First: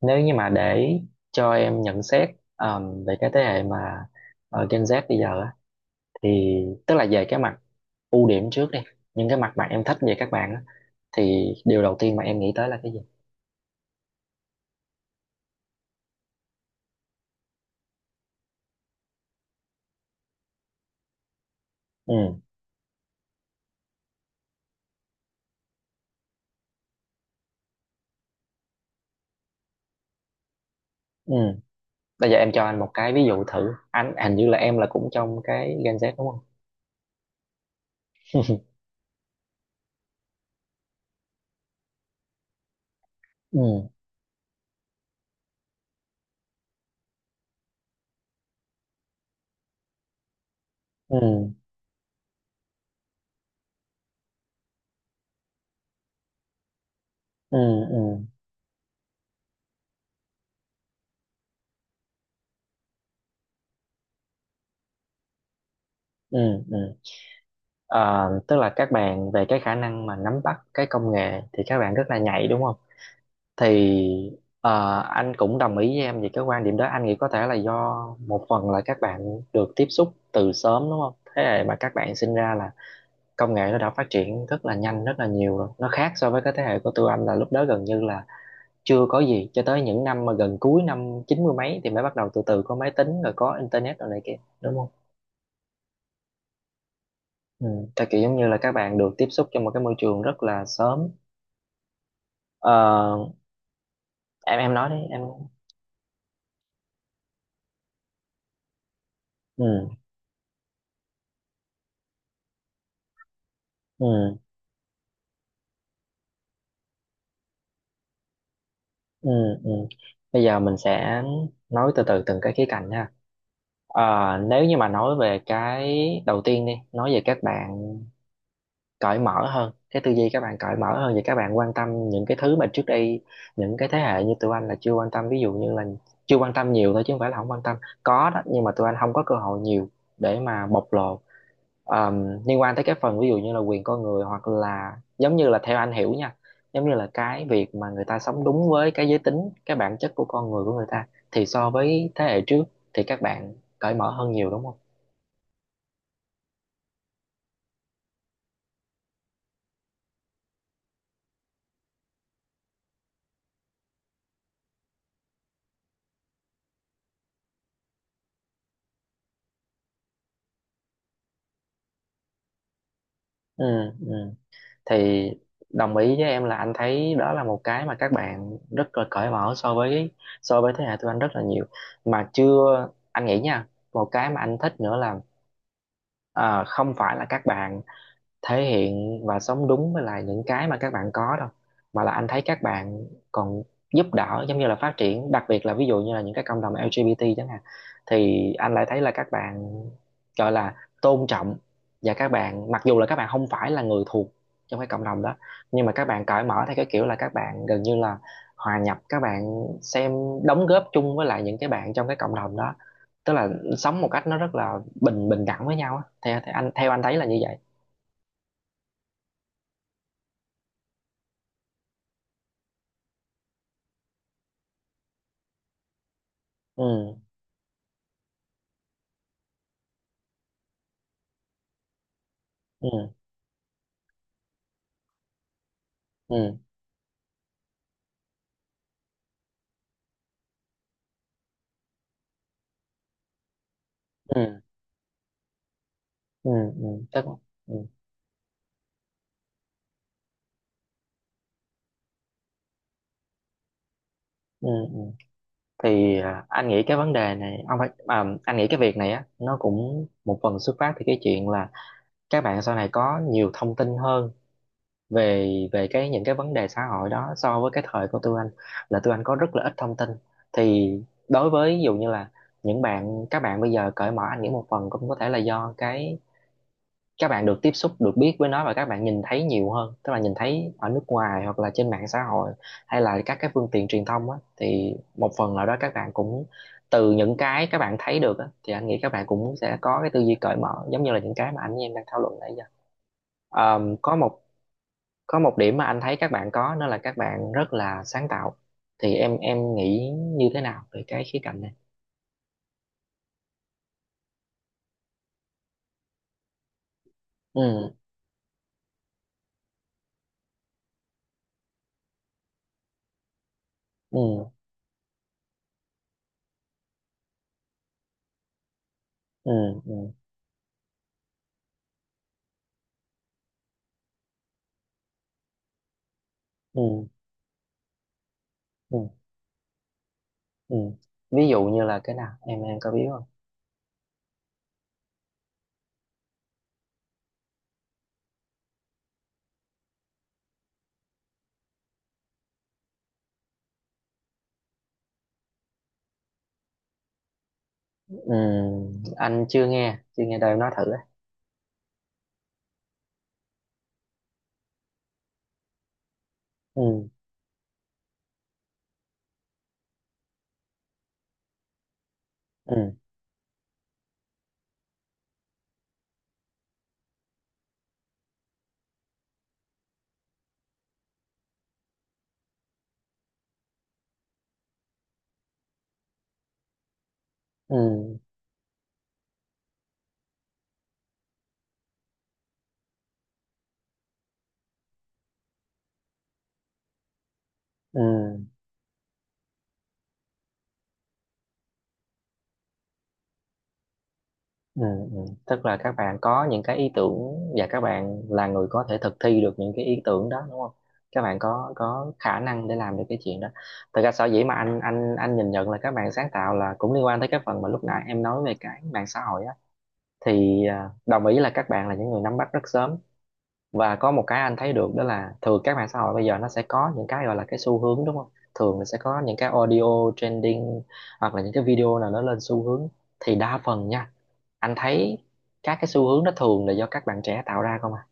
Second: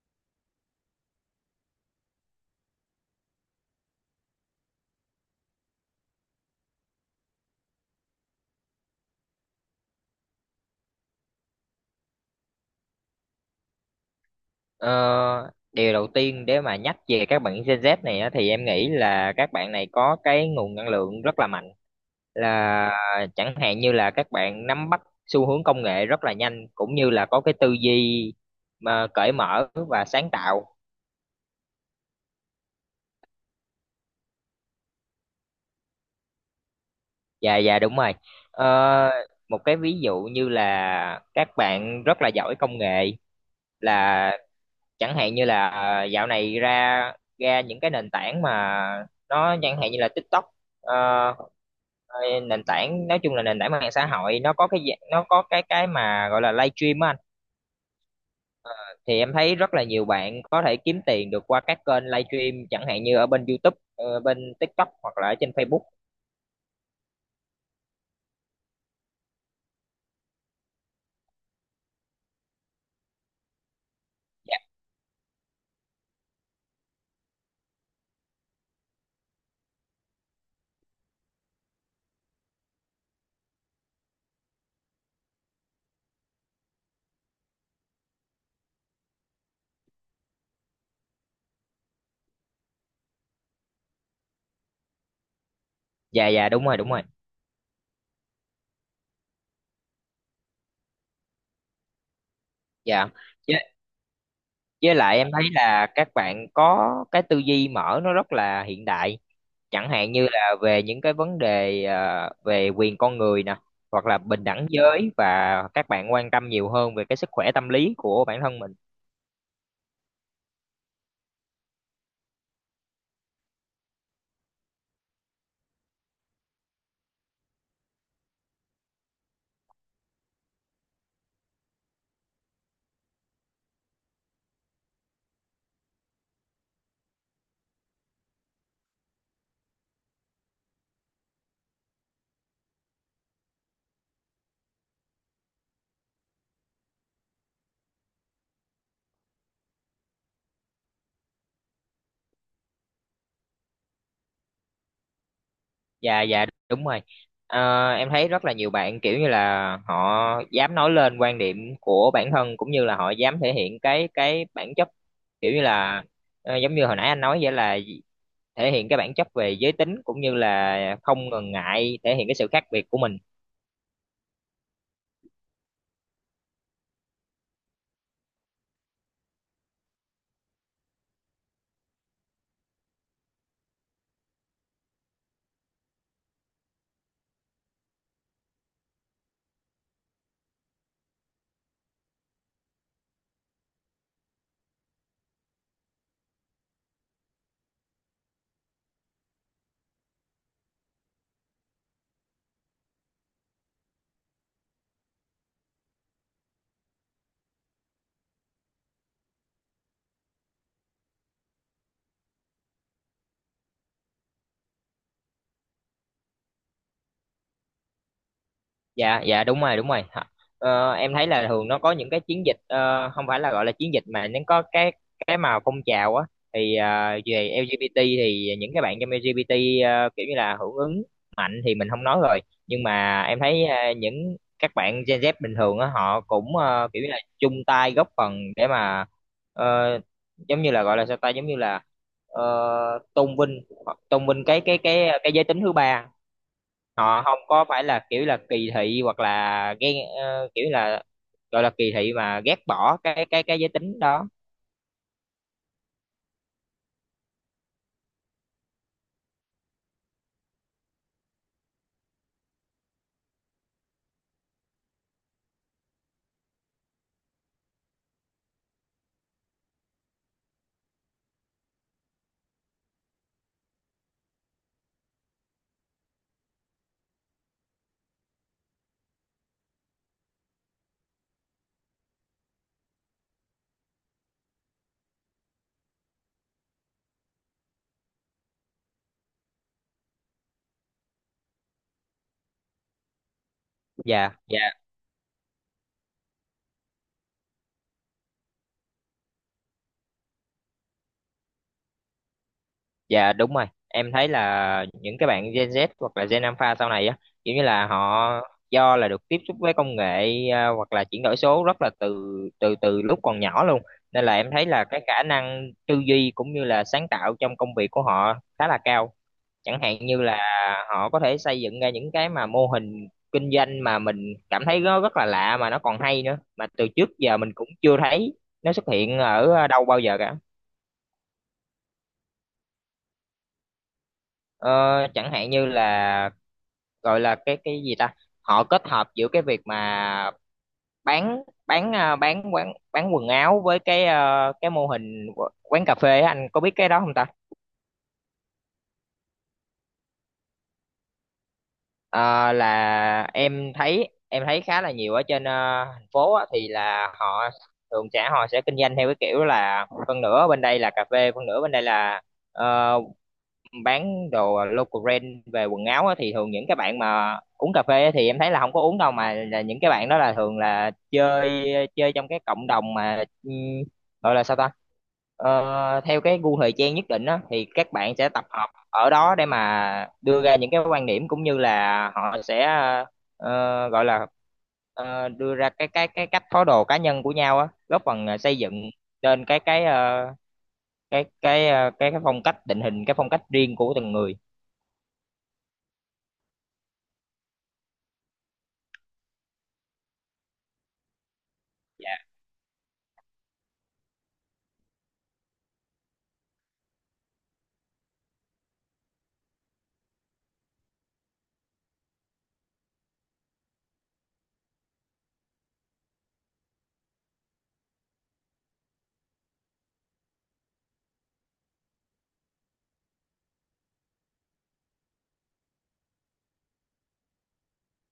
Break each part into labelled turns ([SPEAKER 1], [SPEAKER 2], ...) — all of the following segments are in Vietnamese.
[SPEAKER 1] Nếu như mà để cho em nhận xét về cái thế hệ mà Gen Z bây giờ á, thì tức là về cái mặt ưu điểm trước đi, những cái mặt mà em thích về các bạn á, thì điều đầu tiên mà em nghĩ tới là cái gì?
[SPEAKER 2] Ờ, Điều đầu tiên để mà nhắc về các bạn Gen Z này á, thì em nghĩ là các bạn này có cái nguồn năng lượng rất là mạnh
[SPEAKER 1] Ừ.
[SPEAKER 2] là chẳng hạn như là các bạn nắm bắt xu hướng công nghệ rất là nhanh cũng như là có cái tư duy mà cởi mở và sáng tạo.
[SPEAKER 1] Ừ. Bây giờ em cho anh một cái ví dụ thử. Anh hình như là em là cũng trong cái Gen Z đúng không?
[SPEAKER 2] Dạ dạ đúng rồi. Ờ, Một cái ví dụ như là các bạn rất là giỏi công nghệ
[SPEAKER 1] Ừ.
[SPEAKER 2] là chẳng hạn như là dạo này ra ra những cái nền tảng mà nó chẳng hạn như là TikTok. ờ,
[SPEAKER 1] Ừ.
[SPEAKER 2] Rồi nền tảng, nói chung là nền tảng mạng xã hội, nó có cái nó có cái mà gọi là live stream á anh,
[SPEAKER 1] Ừ. Ừ.
[SPEAKER 2] thì em thấy rất là nhiều bạn có thể kiếm tiền được qua các kênh live stream chẳng hạn như ở bên YouTube, bên TikTok hoặc là ở trên Facebook.
[SPEAKER 1] Ừ. Ừ. Tức là các bạn về cái khả năng mà nắm bắt cái công nghệ thì các bạn rất là nhạy đúng không? Thì
[SPEAKER 2] Dạ
[SPEAKER 1] anh cũng đồng ý với em về cái quan điểm đó. Anh nghĩ có thể là do một phần là các bạn được tiếp xúc từ sớm đúng không? Thế hệ mà các bạn sinh ra là công nghệ nó đã phát triển rất là nhanh, rất là nhiều rồi. Nó khác so với cái thế hệ của tụi anh, là lúc đó gần như là chưa có gì, cho tới những năm mà gần cuối năm chín mươi mấy thì mới bắt đầu từ từ có máy tính rồi có internet rồi này kia đúng không?
[SPEAKER 2] dạ dạ, đúng rồi đúng rồi.
[SPEAKER 1] Ừ. Tại kiểu giống như là các bạn được tiếp xúc trong một cái môi trường rất là sớm.
[SPEAKER 2] Dạ,
[SPEAKER 1] Ờ,
[SPEAKER 2] với,
[SPEAKER 1] em nói
[SPEAKER 2] với
[SPEAKER 1] đi
[SPEAKER 2] lại
[SPEAKER 1] em.
[SPEAKER 2] em thấy là các bạn có cái tư duy mở, nó rất là hiện đại,
[SPEAKER 1] Ừ.
[SPEAKER 2] chẳng hạn như là về những cái vấn đề về quyền con người nè, hoặc là
[SPEAKER 1] Ừ.
[SPEAKER 2] bình đẳng giới, và các bạn quan tâm nhiều hơn về cái sức khỏe tâm lý của bản thân mình.
[SPEAKER 1] Ừ, ừ. Bây giờ mình sẽ nói từ từ từng cái khía cạnh nha. Ờ, Nếu như mà nói về cái đầu tiên đi, nói về các bạn cởi mở hơn, cái tư duy các bạn cởi mở hơn, và các bạn quan tâm những cái thứ mà trước đây những cái thế hệ như tụi anh là chưa quan tâm. Ví dụ như là chưa quan tâm nhiều thôi chứ không phải là không quan tâm, có đó, nhưng mà tụi anh không có cơ hội nhiều để mà bộc lộ. Liên quan tới cái phần ví dụ như là quyền con người, hoặc là giống như là theo anh hiểu nha, giống như là cái việc mà người ta sống đúng với cái giới tính, cái bản chất của con người của người ta, thì so với thế hệ trước thì các bạn cởi mở hơn nhiều đúng không?
[SPEAKER 2] Dạ dạ đúng rồi. Em thấy rất là nhiều bạn kiểu như là họ dám nói lên quan điểm của bản thân, cũng như là họ dám thể hiện cái bản chất, kiểu như là giống như hồi nãy anh nói vậy, là thể hiện cái bản chất về giới tính, cũng như là không ngần ngại thể hiện cái sự khác biệt của mình.
[SPEAKER 1] Ừ, ừ. Thì đồng ý với em là anh thấy đó là một cái mà các bạn rất là cởi mở so với thế hệ tụi anh rất là nhiều. Mà chưa, anh nghĩ nha, một cái mà anh thích nữa là, à, không phải là các bạn thể hiện và sống đúng với lại những cái mà các bạn có đâu, mà là anh thấy các bạn còn giúp đỡ, giống như là phát triển, đặc biệt là ví dụ như là những cái cộng đồng LGBT chẳng hạn. Thì anh lại thấy là các bạn gọi là tôn trọng, và các bạn, mặc dù là các bạn không phải là người thuộc trong cái cộng đồng đó, nhưng mà các bạn cởi mở theo cái kiểu là các bạn gần như là hòa nhập, các bạn xem, đóng góp chung với lại những cái bạn trong cái cộng đồng đó. Tức là sống một cách nó rất là bình bình đẳng với nhau á, theo, theo anh thấy là như vậy.
[SPEAKER 2] Dạ dạ đúng rồi đúng rồi. Hả? Em thấy là thường nó có những cái chiến dịch, không phải là gọi là chiến dịch, mà nó có cái mà phong trào á, thì
[SPEAKER 1] Ừ.
[SPEAKER 2] về LGBT thì những cái bạn trong LGBT kiểu như là hưởng ứng mạnh thì mình không nói rồi, nhưng
[SPEAKER 1] Ừ.
[SPEAKER 2] mà em thấy những các bạn Gen Z bình thường á họ cũng
[SPEAKER 1] Ừ.
[SPEAKER 2] kiểu như là chung tay góp phần để mà ờ, giống như là gọi là sao ta, giống như là ờ, tôn vinh tôn vinh
[SPEAKER 1] Ừ.
[SPEAKER 2] cái giới tính thứ ba.
[SPEAKER 1] Ừ. Ừ
[SPEAKER 2] Họ
[SPEAKER 1] chắc.
[SPEAKER 2] không có phải
[SPEAKER 1] Ừ.
[SPEAKER 2] là kiểu là kỳ thị, hoặc là ghen, kiểu là gọi là kỳ thị mà ghét bỏ cái giới tính đó.
[SPEAKER 1] Ừ. Ừ. Thì à, anh nghĩ cái vấn đề này ông phải, à, anh nghĩ cái việc này á, nó cũng một phần xuất phát từ cái chuyện là các bạn sau này có nhiều thông tin hơn về về cái những cái vấn đề xã hội đó so với cái thời của tụi anh, là tụi anh có rất là ít thông tin. Thì đối với ví dụ như là những bạn, các bạn bây giờ cởi mở, anh nghĩ một phần cũng có thể là do cái các bạn được tiếp xúc, được biết với nó, và các bạn nhìn thấy nhiều hơn, tức là nhìn thấy ở nước ngoài, hoặc là trên mạng xã hội, hay là các cái phương tiện truyền thông á, thì một phần nào đó các bạn cũng từ những cái các bạn thấy được á thì anh nghĩ các bạn cũng sẽ có cái tư duy cởi mở giống như là những cái mà anh với em đang thảo luận nãy giờ. Ờm, có
[SPEAKER 2] Dạ
[SPEAKER 1] một
[SPEAKER 2] dạ
[SPEAKER 1] có một điểm mà anh thấy các bạn có đó là các bạn rất là sáng tạo. Thì em nghĩ như thế nào về cái khía cạnh này?
[SPEAKER 2] dạ đúng rồi, em thấy là những cái bạn Gen Z hoặc là Gen Alpha sau này á kiểu như là
[SPEAKER 1] Ừ.
[SPEAKER 2] họ do là được tiếp xúc với công nghệ, à, hoặc là chuyển đổi số rất là từ từ từ lúc còn nhỏ luôn, nên là em
[SPEAKER 1] Ừ.
[SPEAKER 2] thấy là cái khả năng tư duy cũng như là sáng tạo trong công việc của họ khá là cao,
[SPEAKER 1] Ừ.
[SPEAKER 2] chẳng
[SPEAKER 1] Ừ.
[SPEAKER 2] hạn như là họ có thể xây dựng ra những cái mà mô hình kinh doanh mà mình cảm thấy nó rất là lạ mà nó còn hay nữa, mà từ
[SPEAKER 1] Ừ.
[SPEAKER 2] trước giờ mình cũng chưa thấy nó xuất
[SPEAKER 1] Ừ,
[SPEAKER 2] hiện ở đâu bao giờ cả.
[SPEAKER 1] ừ. Ví dụ như là cái nào em có biết không?
[SPEAKER 2] ờ, Chẳng hạn như là gọi là cái gì ta, họ kết hợp giữa cái việc mà bán à, bán quần áo với cái cái mô hình quán cà phê á, anh có biết cái đó không ta?
[SPEAKER 1] Ừ, anh chưa nghe chưa nghe đâu, nói thử á.
[SPEAKER 2] Ờ, là em thấy, em thấy khá là nhiều ở trên, thành phố á, thì
[SPEAKER 1] Ừ,
[SPEAKER 2] là họ thường sẽ họ sẽ kinh doanh theo cái kiểu là phân nửa bên đây là cà phê, phân nửa bên đây là
[SPEAKER 1] ừ,
[SPEAKER 2] ờ, bán đồ local brand về quần áo á, thì thường những cái bạn mà uống cà phê á, thì em thấy là không có uống đâu, mà là những cái bạn đó là thường là chơi chơi trong cái cộng đồng mà, ừ, gọi là sao ta, theo cái gu thời trang nhất định á, thì các bạn
[SPEAKER 1] ừ,
[SPEAKER 2] sẽ tập hợp ở đó để mà đưa ra những cái quan điểm cũng như là họ sẽ gọi là đưa ra cái cách thói đồ cá nhân của nhau á,
[SPEAKER 1] ừ,
[SPEAKER 2] góp phần xây dựng lên cái cái cái phong cách, định hình cái phong cách riêng của từng người.
[SPEAKER 1] ừ, ừ. Tức là các bạn có những cái ý tưởng và các bạn là người có thể thực thi được những cái ý tưởng đó đúng không? Các bạn có
[SPEAKER 2] Dạ.
[SPEAKER 1] khả năng để làm được cái chuyện đó. Thật ra sở dĩ mà anh nhìn nhận là các bạn sáng tạo là cũng liên quan tới cái phần mà lúc nãy em nói về cái mạng xã hội á. Thì à, đồng ý là các bạn là những người nắm bắt rất sớm, và có một cái anh thấy được đó là thường các mạng xã hội bây giờ nó sẽ có những cái gọi là cái xu hướng đúng không? Thường là sẽ có những cái audio trending, hoặc là những cái video nào nó lên xu hướng. Thì đa phần nha, anh thấy các cái xu hướng nó thường là do các bạn trẻ tạo ra không à.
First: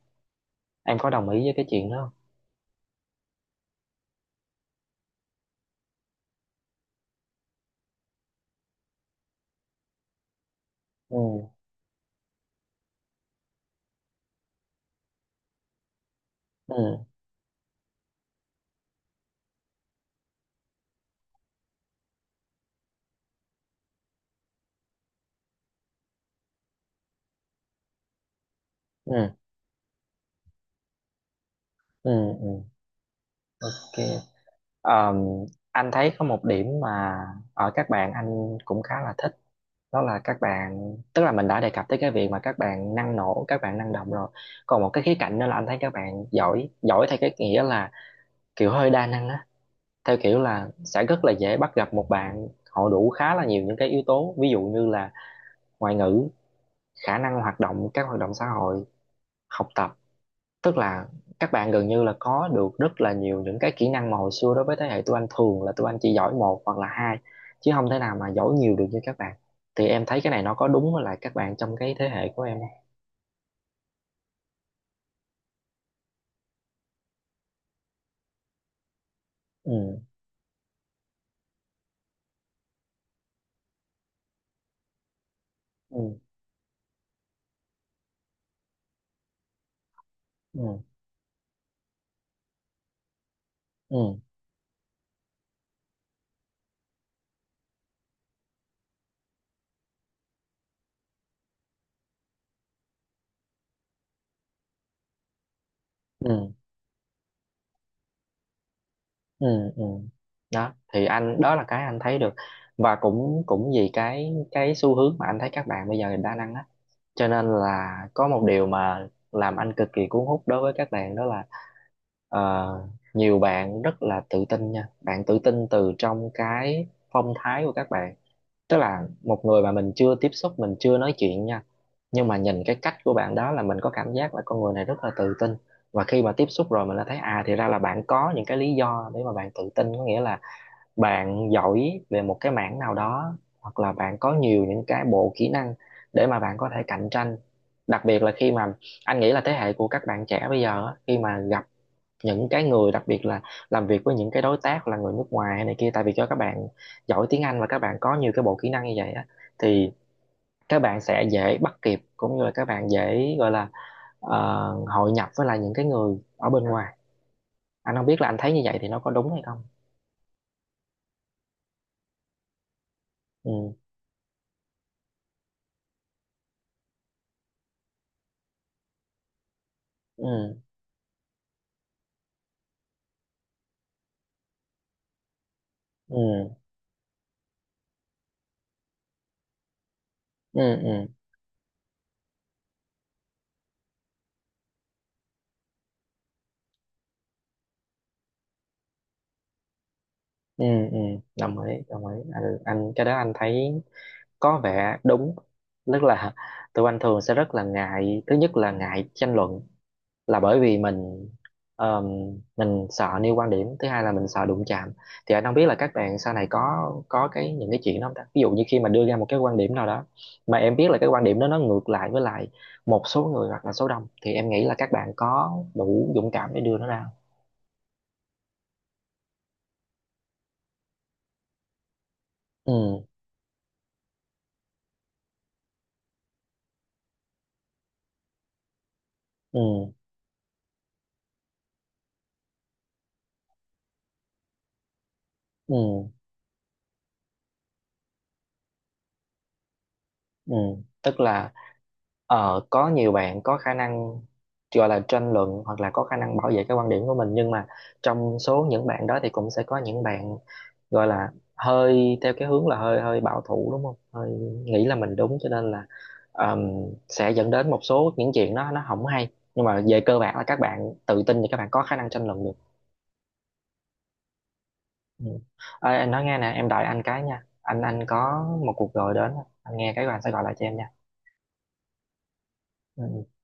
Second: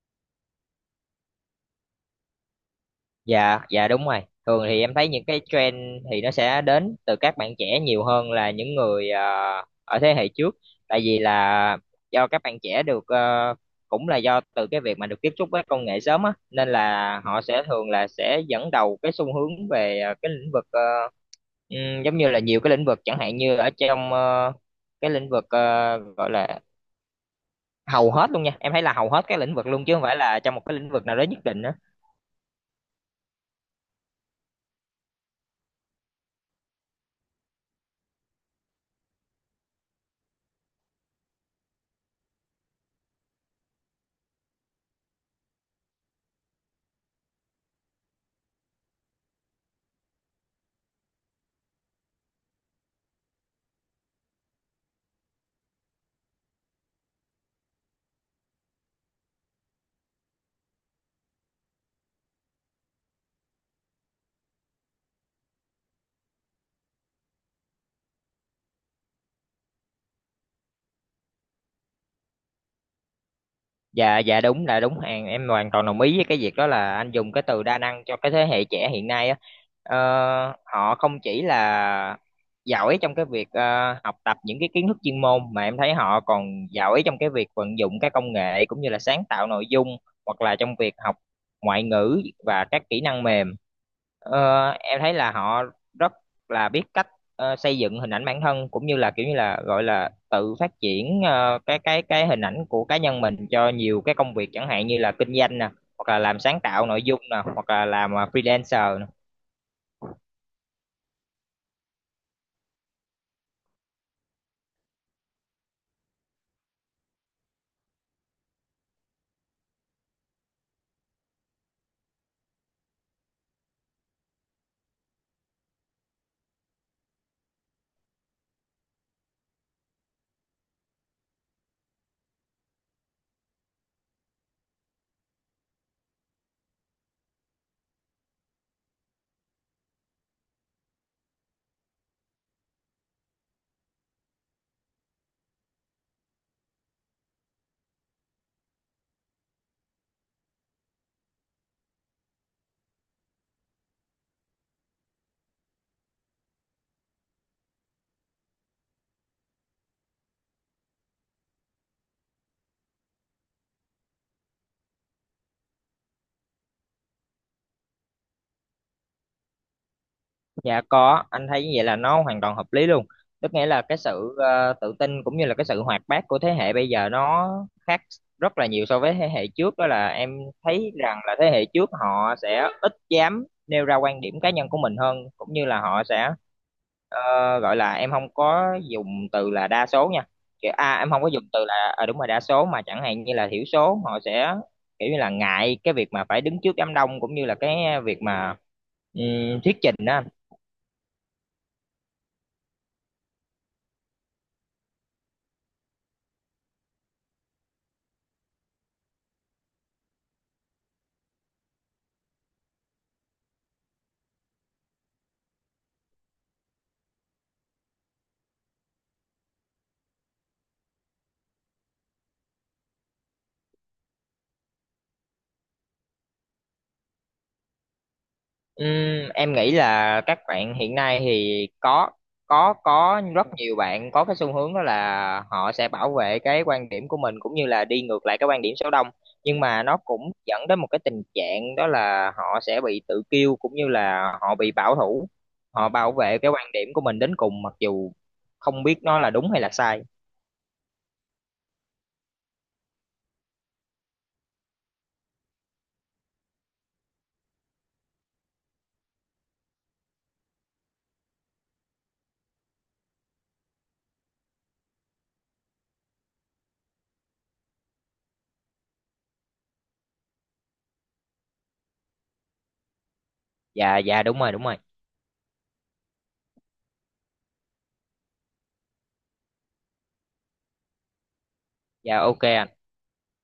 [SPEAKER 1] Em có đồng ý với cái chuyện đó không?
[SPEAKER 2] Dạ dạ đúng rồi, thường thì em thấy những cái trend thì nó sẽ đến từ các bạn trẻ nhiều hơn là những người ở thế hệ trước, tại
[SPEAKER 1] Ừ.
[SPEAKER 2] vì là do các bạn trẻ được, cũng là do từ cái việc mà được tiếp xúc với công nghệ sớm á, nên
[SPEAKER 1] Ừ.
[SPEAKER 2] là họ sẽ thường là sẽ dẫn đầu cái xu hướng về cái lĩnh vực, giống như là nhiều cái lĩnh vực, chẳng hạn như ở trong cái lĩnh vực gọi là, hầu hết luôn nha, em thấy là hầu hết
[SPEAKER 1] Ừ.
[SPEAKER 2] các lĩnh vực luôn, chứ không phải là trong một cái lĩnh vực nào đó nhất định á.
[SPEAKER 1] Ừ, ừ. Ok. Ờ, anh thấy có một điểm mà ở các bạn anh cũng khá là thích. Đó là các bạn, tức là mình đã đề cập tới cái việc mà các bạn năng nổ, các bạn năng động rồi. Còn một cái khía cạnh nữa là anh thấy các bạn giỏi, giỏi theo cái nghĩa là kiểu hơi đa năng á. Theo kiểu là sẽ rất là dễ bắt gặp một bạn họ đủ khá là nhiều những cái yếu tố, ví dụ như là ngoại ngữ, khả năng hoạt động, các hoạt động xã hội, học tập. Tức là các bạn gần như là có được rất là nhiều những cái kỹ năng mà hồi xưa đối với thế hệ tụi anh, thường là tụi anh chỉ giỏi một hoặc là hai, chứ không thể nào mà giỏi nhiều được như các bạn. Thì em thấy cái này nó có đúng với lại các bạn trong cái thế hệ của em không?
[SPEAKER 2] Dạ dạ đúng là đúng hàng, em hoàn toàn đồng ý với cái việc đó, là anh dùng cái từ đa năng cho cái thế hệ trẻ hiện nay á. ờ,
[SPEAKER 1] Ừ.
[SPEAKER 2] Họ không chỉ là giỏi trong cái việc học tập những cái kiến thức chuyên môn, mà em thấy
[SPEAKER 1] Ừ.
[SPEAKER 2] họ còn giỏi trong cái việc vận dụng các công nghệ cũng như là sáng tạo nội dung, hoặc là trong
[SPEAKER 1] Ừ.
[SPEAKER 2] việc học ngoại ngữ và các kỹ năng mềm.
[SPEAKER 1] Ừ.
[SPEAKER 2] Em thấy là họ rất là biết cách xây dựng hình ảnh bản thân, cũng như là kiểu như là gọi là tự phát triển cái hình ảnh của cá nhân mình cho nhiều cái công việc, chẳng hạn như là kinh doanh nè, hoặc là làm
[SPEAKER 1] Ừ.
[SPEAKER 2] sáng tạo nội dung nè, hoặc là làm freelancer.
[SPEAKER 1] Ừ. Ừ. Đó thì anh, đó là cái anh thấy được, và cũng cũng vì cái xu hướng mà anh thấy các bạn bây giờ đa năng á, cho nên là có một điều mà làm anh cực kỳ cuốn hút đối với các bạn, đó là, Ờ, nhiều bạn rất là tự tin nha, bạn tự tin từ trong cái phong thái của các bạn. Tức là một người mà mình chưa tiếp xúc, mình chưa nói chuyện nha, nhưng mà nhìn cái cách của bạn đó là mình có cảm giác là con người này rất là tự tin. Và khi mà tiếp xúc rồi mình đã thấy à, thì ra là bạn có những cái lý do để mà bạn tự tin. Có nghĩa là bạn giỏi về một cái mảng nào đó, hoặc là bạn có nhiều những cái bộ kỹ năng để mà bạn có thể cạnh tranh. Đặc biệt là khi mà, anh nghĩ là thế hệ của các bạn trẻ bây giờ á, khi mà gặp những cái người, đặc biệt là làm việc với những cái đối tác là người nước ngoài hay này kia, tại vì cho các bạn giỏi tiếng Anh và các bạn có nhiều cái bộ kỹ năng như vậy á, thì các bạn sẽ dễ bắt kịp, cũng như là các bạn dễ gọi là ờ, hội nhập với lại những cái người ở bên ngoài. Anh không biết là anh thấy như vậy thì nó có đúng hay không.
[SPEAKER 2] Dạ có, anh thấy như vậy là nó hoàn toàn hợp lý luôn. Tức nghĩa
[SPEAKER 1] Ừ.
[SPEAKER 2] là cái sự tự tin cũng như là cái sự hoạt bát của thế hệ bây giờ nó khác rất là nhiều so với thế hệ trước, đó là em
[SPEAKER 1] Ừ.
[SPEAKER 2] thấy rằng là thế hệ trước họ sẽ ít dám nêu ra quan điểm cá nhân của mình hơn, cũng như là họ sẽ
[SPEAKER 1] Ừ.
[SPEAKER 2] ờ, gọi là, em không có dùng từ là đa số nha.
[SPEAKER 1] Ừ.
[SPEAKER 2] Kiểu
[SPEAKER 1] Ừ.
[SPEAKER 2] em không có dùng từ là, đúng rồi, đa số, mà chẳng hạn như là thiểu số, họ sẽ kiểu như là ngại cái việc mà phải đứng trước đám đông, cũng như là cái việc mà thuyết trình đó.
[SPEAKER 1] Ừ. Ừ. Đồng ý, đồng ý anh, cái đó anh thấy có vẻ đúng. Tức là tụi anh thường sẽ rất là ngại, thứ nhất là ngại tranh luận, là bởi vì mình, ờm, mình sợ nêu quan điểm. Thứ hai là mình sợ đụng chạm. Thì anh không biết là các bạn sau này có cái những cái chuyện đó không ta. Ví dụ như khi mà đưa ra một cái quan điểm nào đó mà em biết là cái quan điểm đó nó ngược lại với lại một số người hoặc là số đông, thì em nghĩ là các bạn có đủ dũng cảm để đưa nó ra không?
[SPEAKER 2] Ừm, em nghĩ là các bạn hiện nay thì
[SPEAKER 1] Ừ.
[SPEAKER 2] có rất nhiều bạn có cái xu hướng đó là họ sẽ bảo vệ cái quan điểm của mình cũng như là đi ngược lại cái quan điểm số đông, nhưng mà
[SPEAKER 1] Ừ.
[SPEAKER 2] nó cũng dẫn đến một cái tình trạng đó là họ sẽ bị tự kiêu cũng như là họ bị bảo thủ, họ
[SPEAKER 1] Ừ.
[SPEAKER 2] bảo vệ cái quan điểm của mình đến cùng mặc dù không biết nó là đúng hay là sai.
[SPEAKER 1] Ừ. Tức là có nhiều bạn có khả năng gọi là tranh luận, hoặc là có khả năng bảo vệ cái quan điểm của mình, nhưng mà trong số những bạn đó thì cũng sẽ có những bạn gọi là hơi theo cái hướng là hơi hơi bảo thủ đúng không, hơi nghĩ là mình đúng, cho nên là ừm, sẽ dẫn đến một số những chuyện nó không hay. Nhưng mà về cơ bản là các bạn tự tin thì các bạn có khả năng tranh luận được.
[SPEAKER 2] Dạ dạ đúng rồi đúng rồi.
[SPEAKER 1] Ừ. Ê, anh nói nghe nè, em đợi anh cái nha, anh có một cuộc gọi đến, anh nghe cái rồi anh sẽ gọi lại cho em nha.
[SPEAKER 2] Dạ ok ạ.
[SPEAKER 1] Ừ.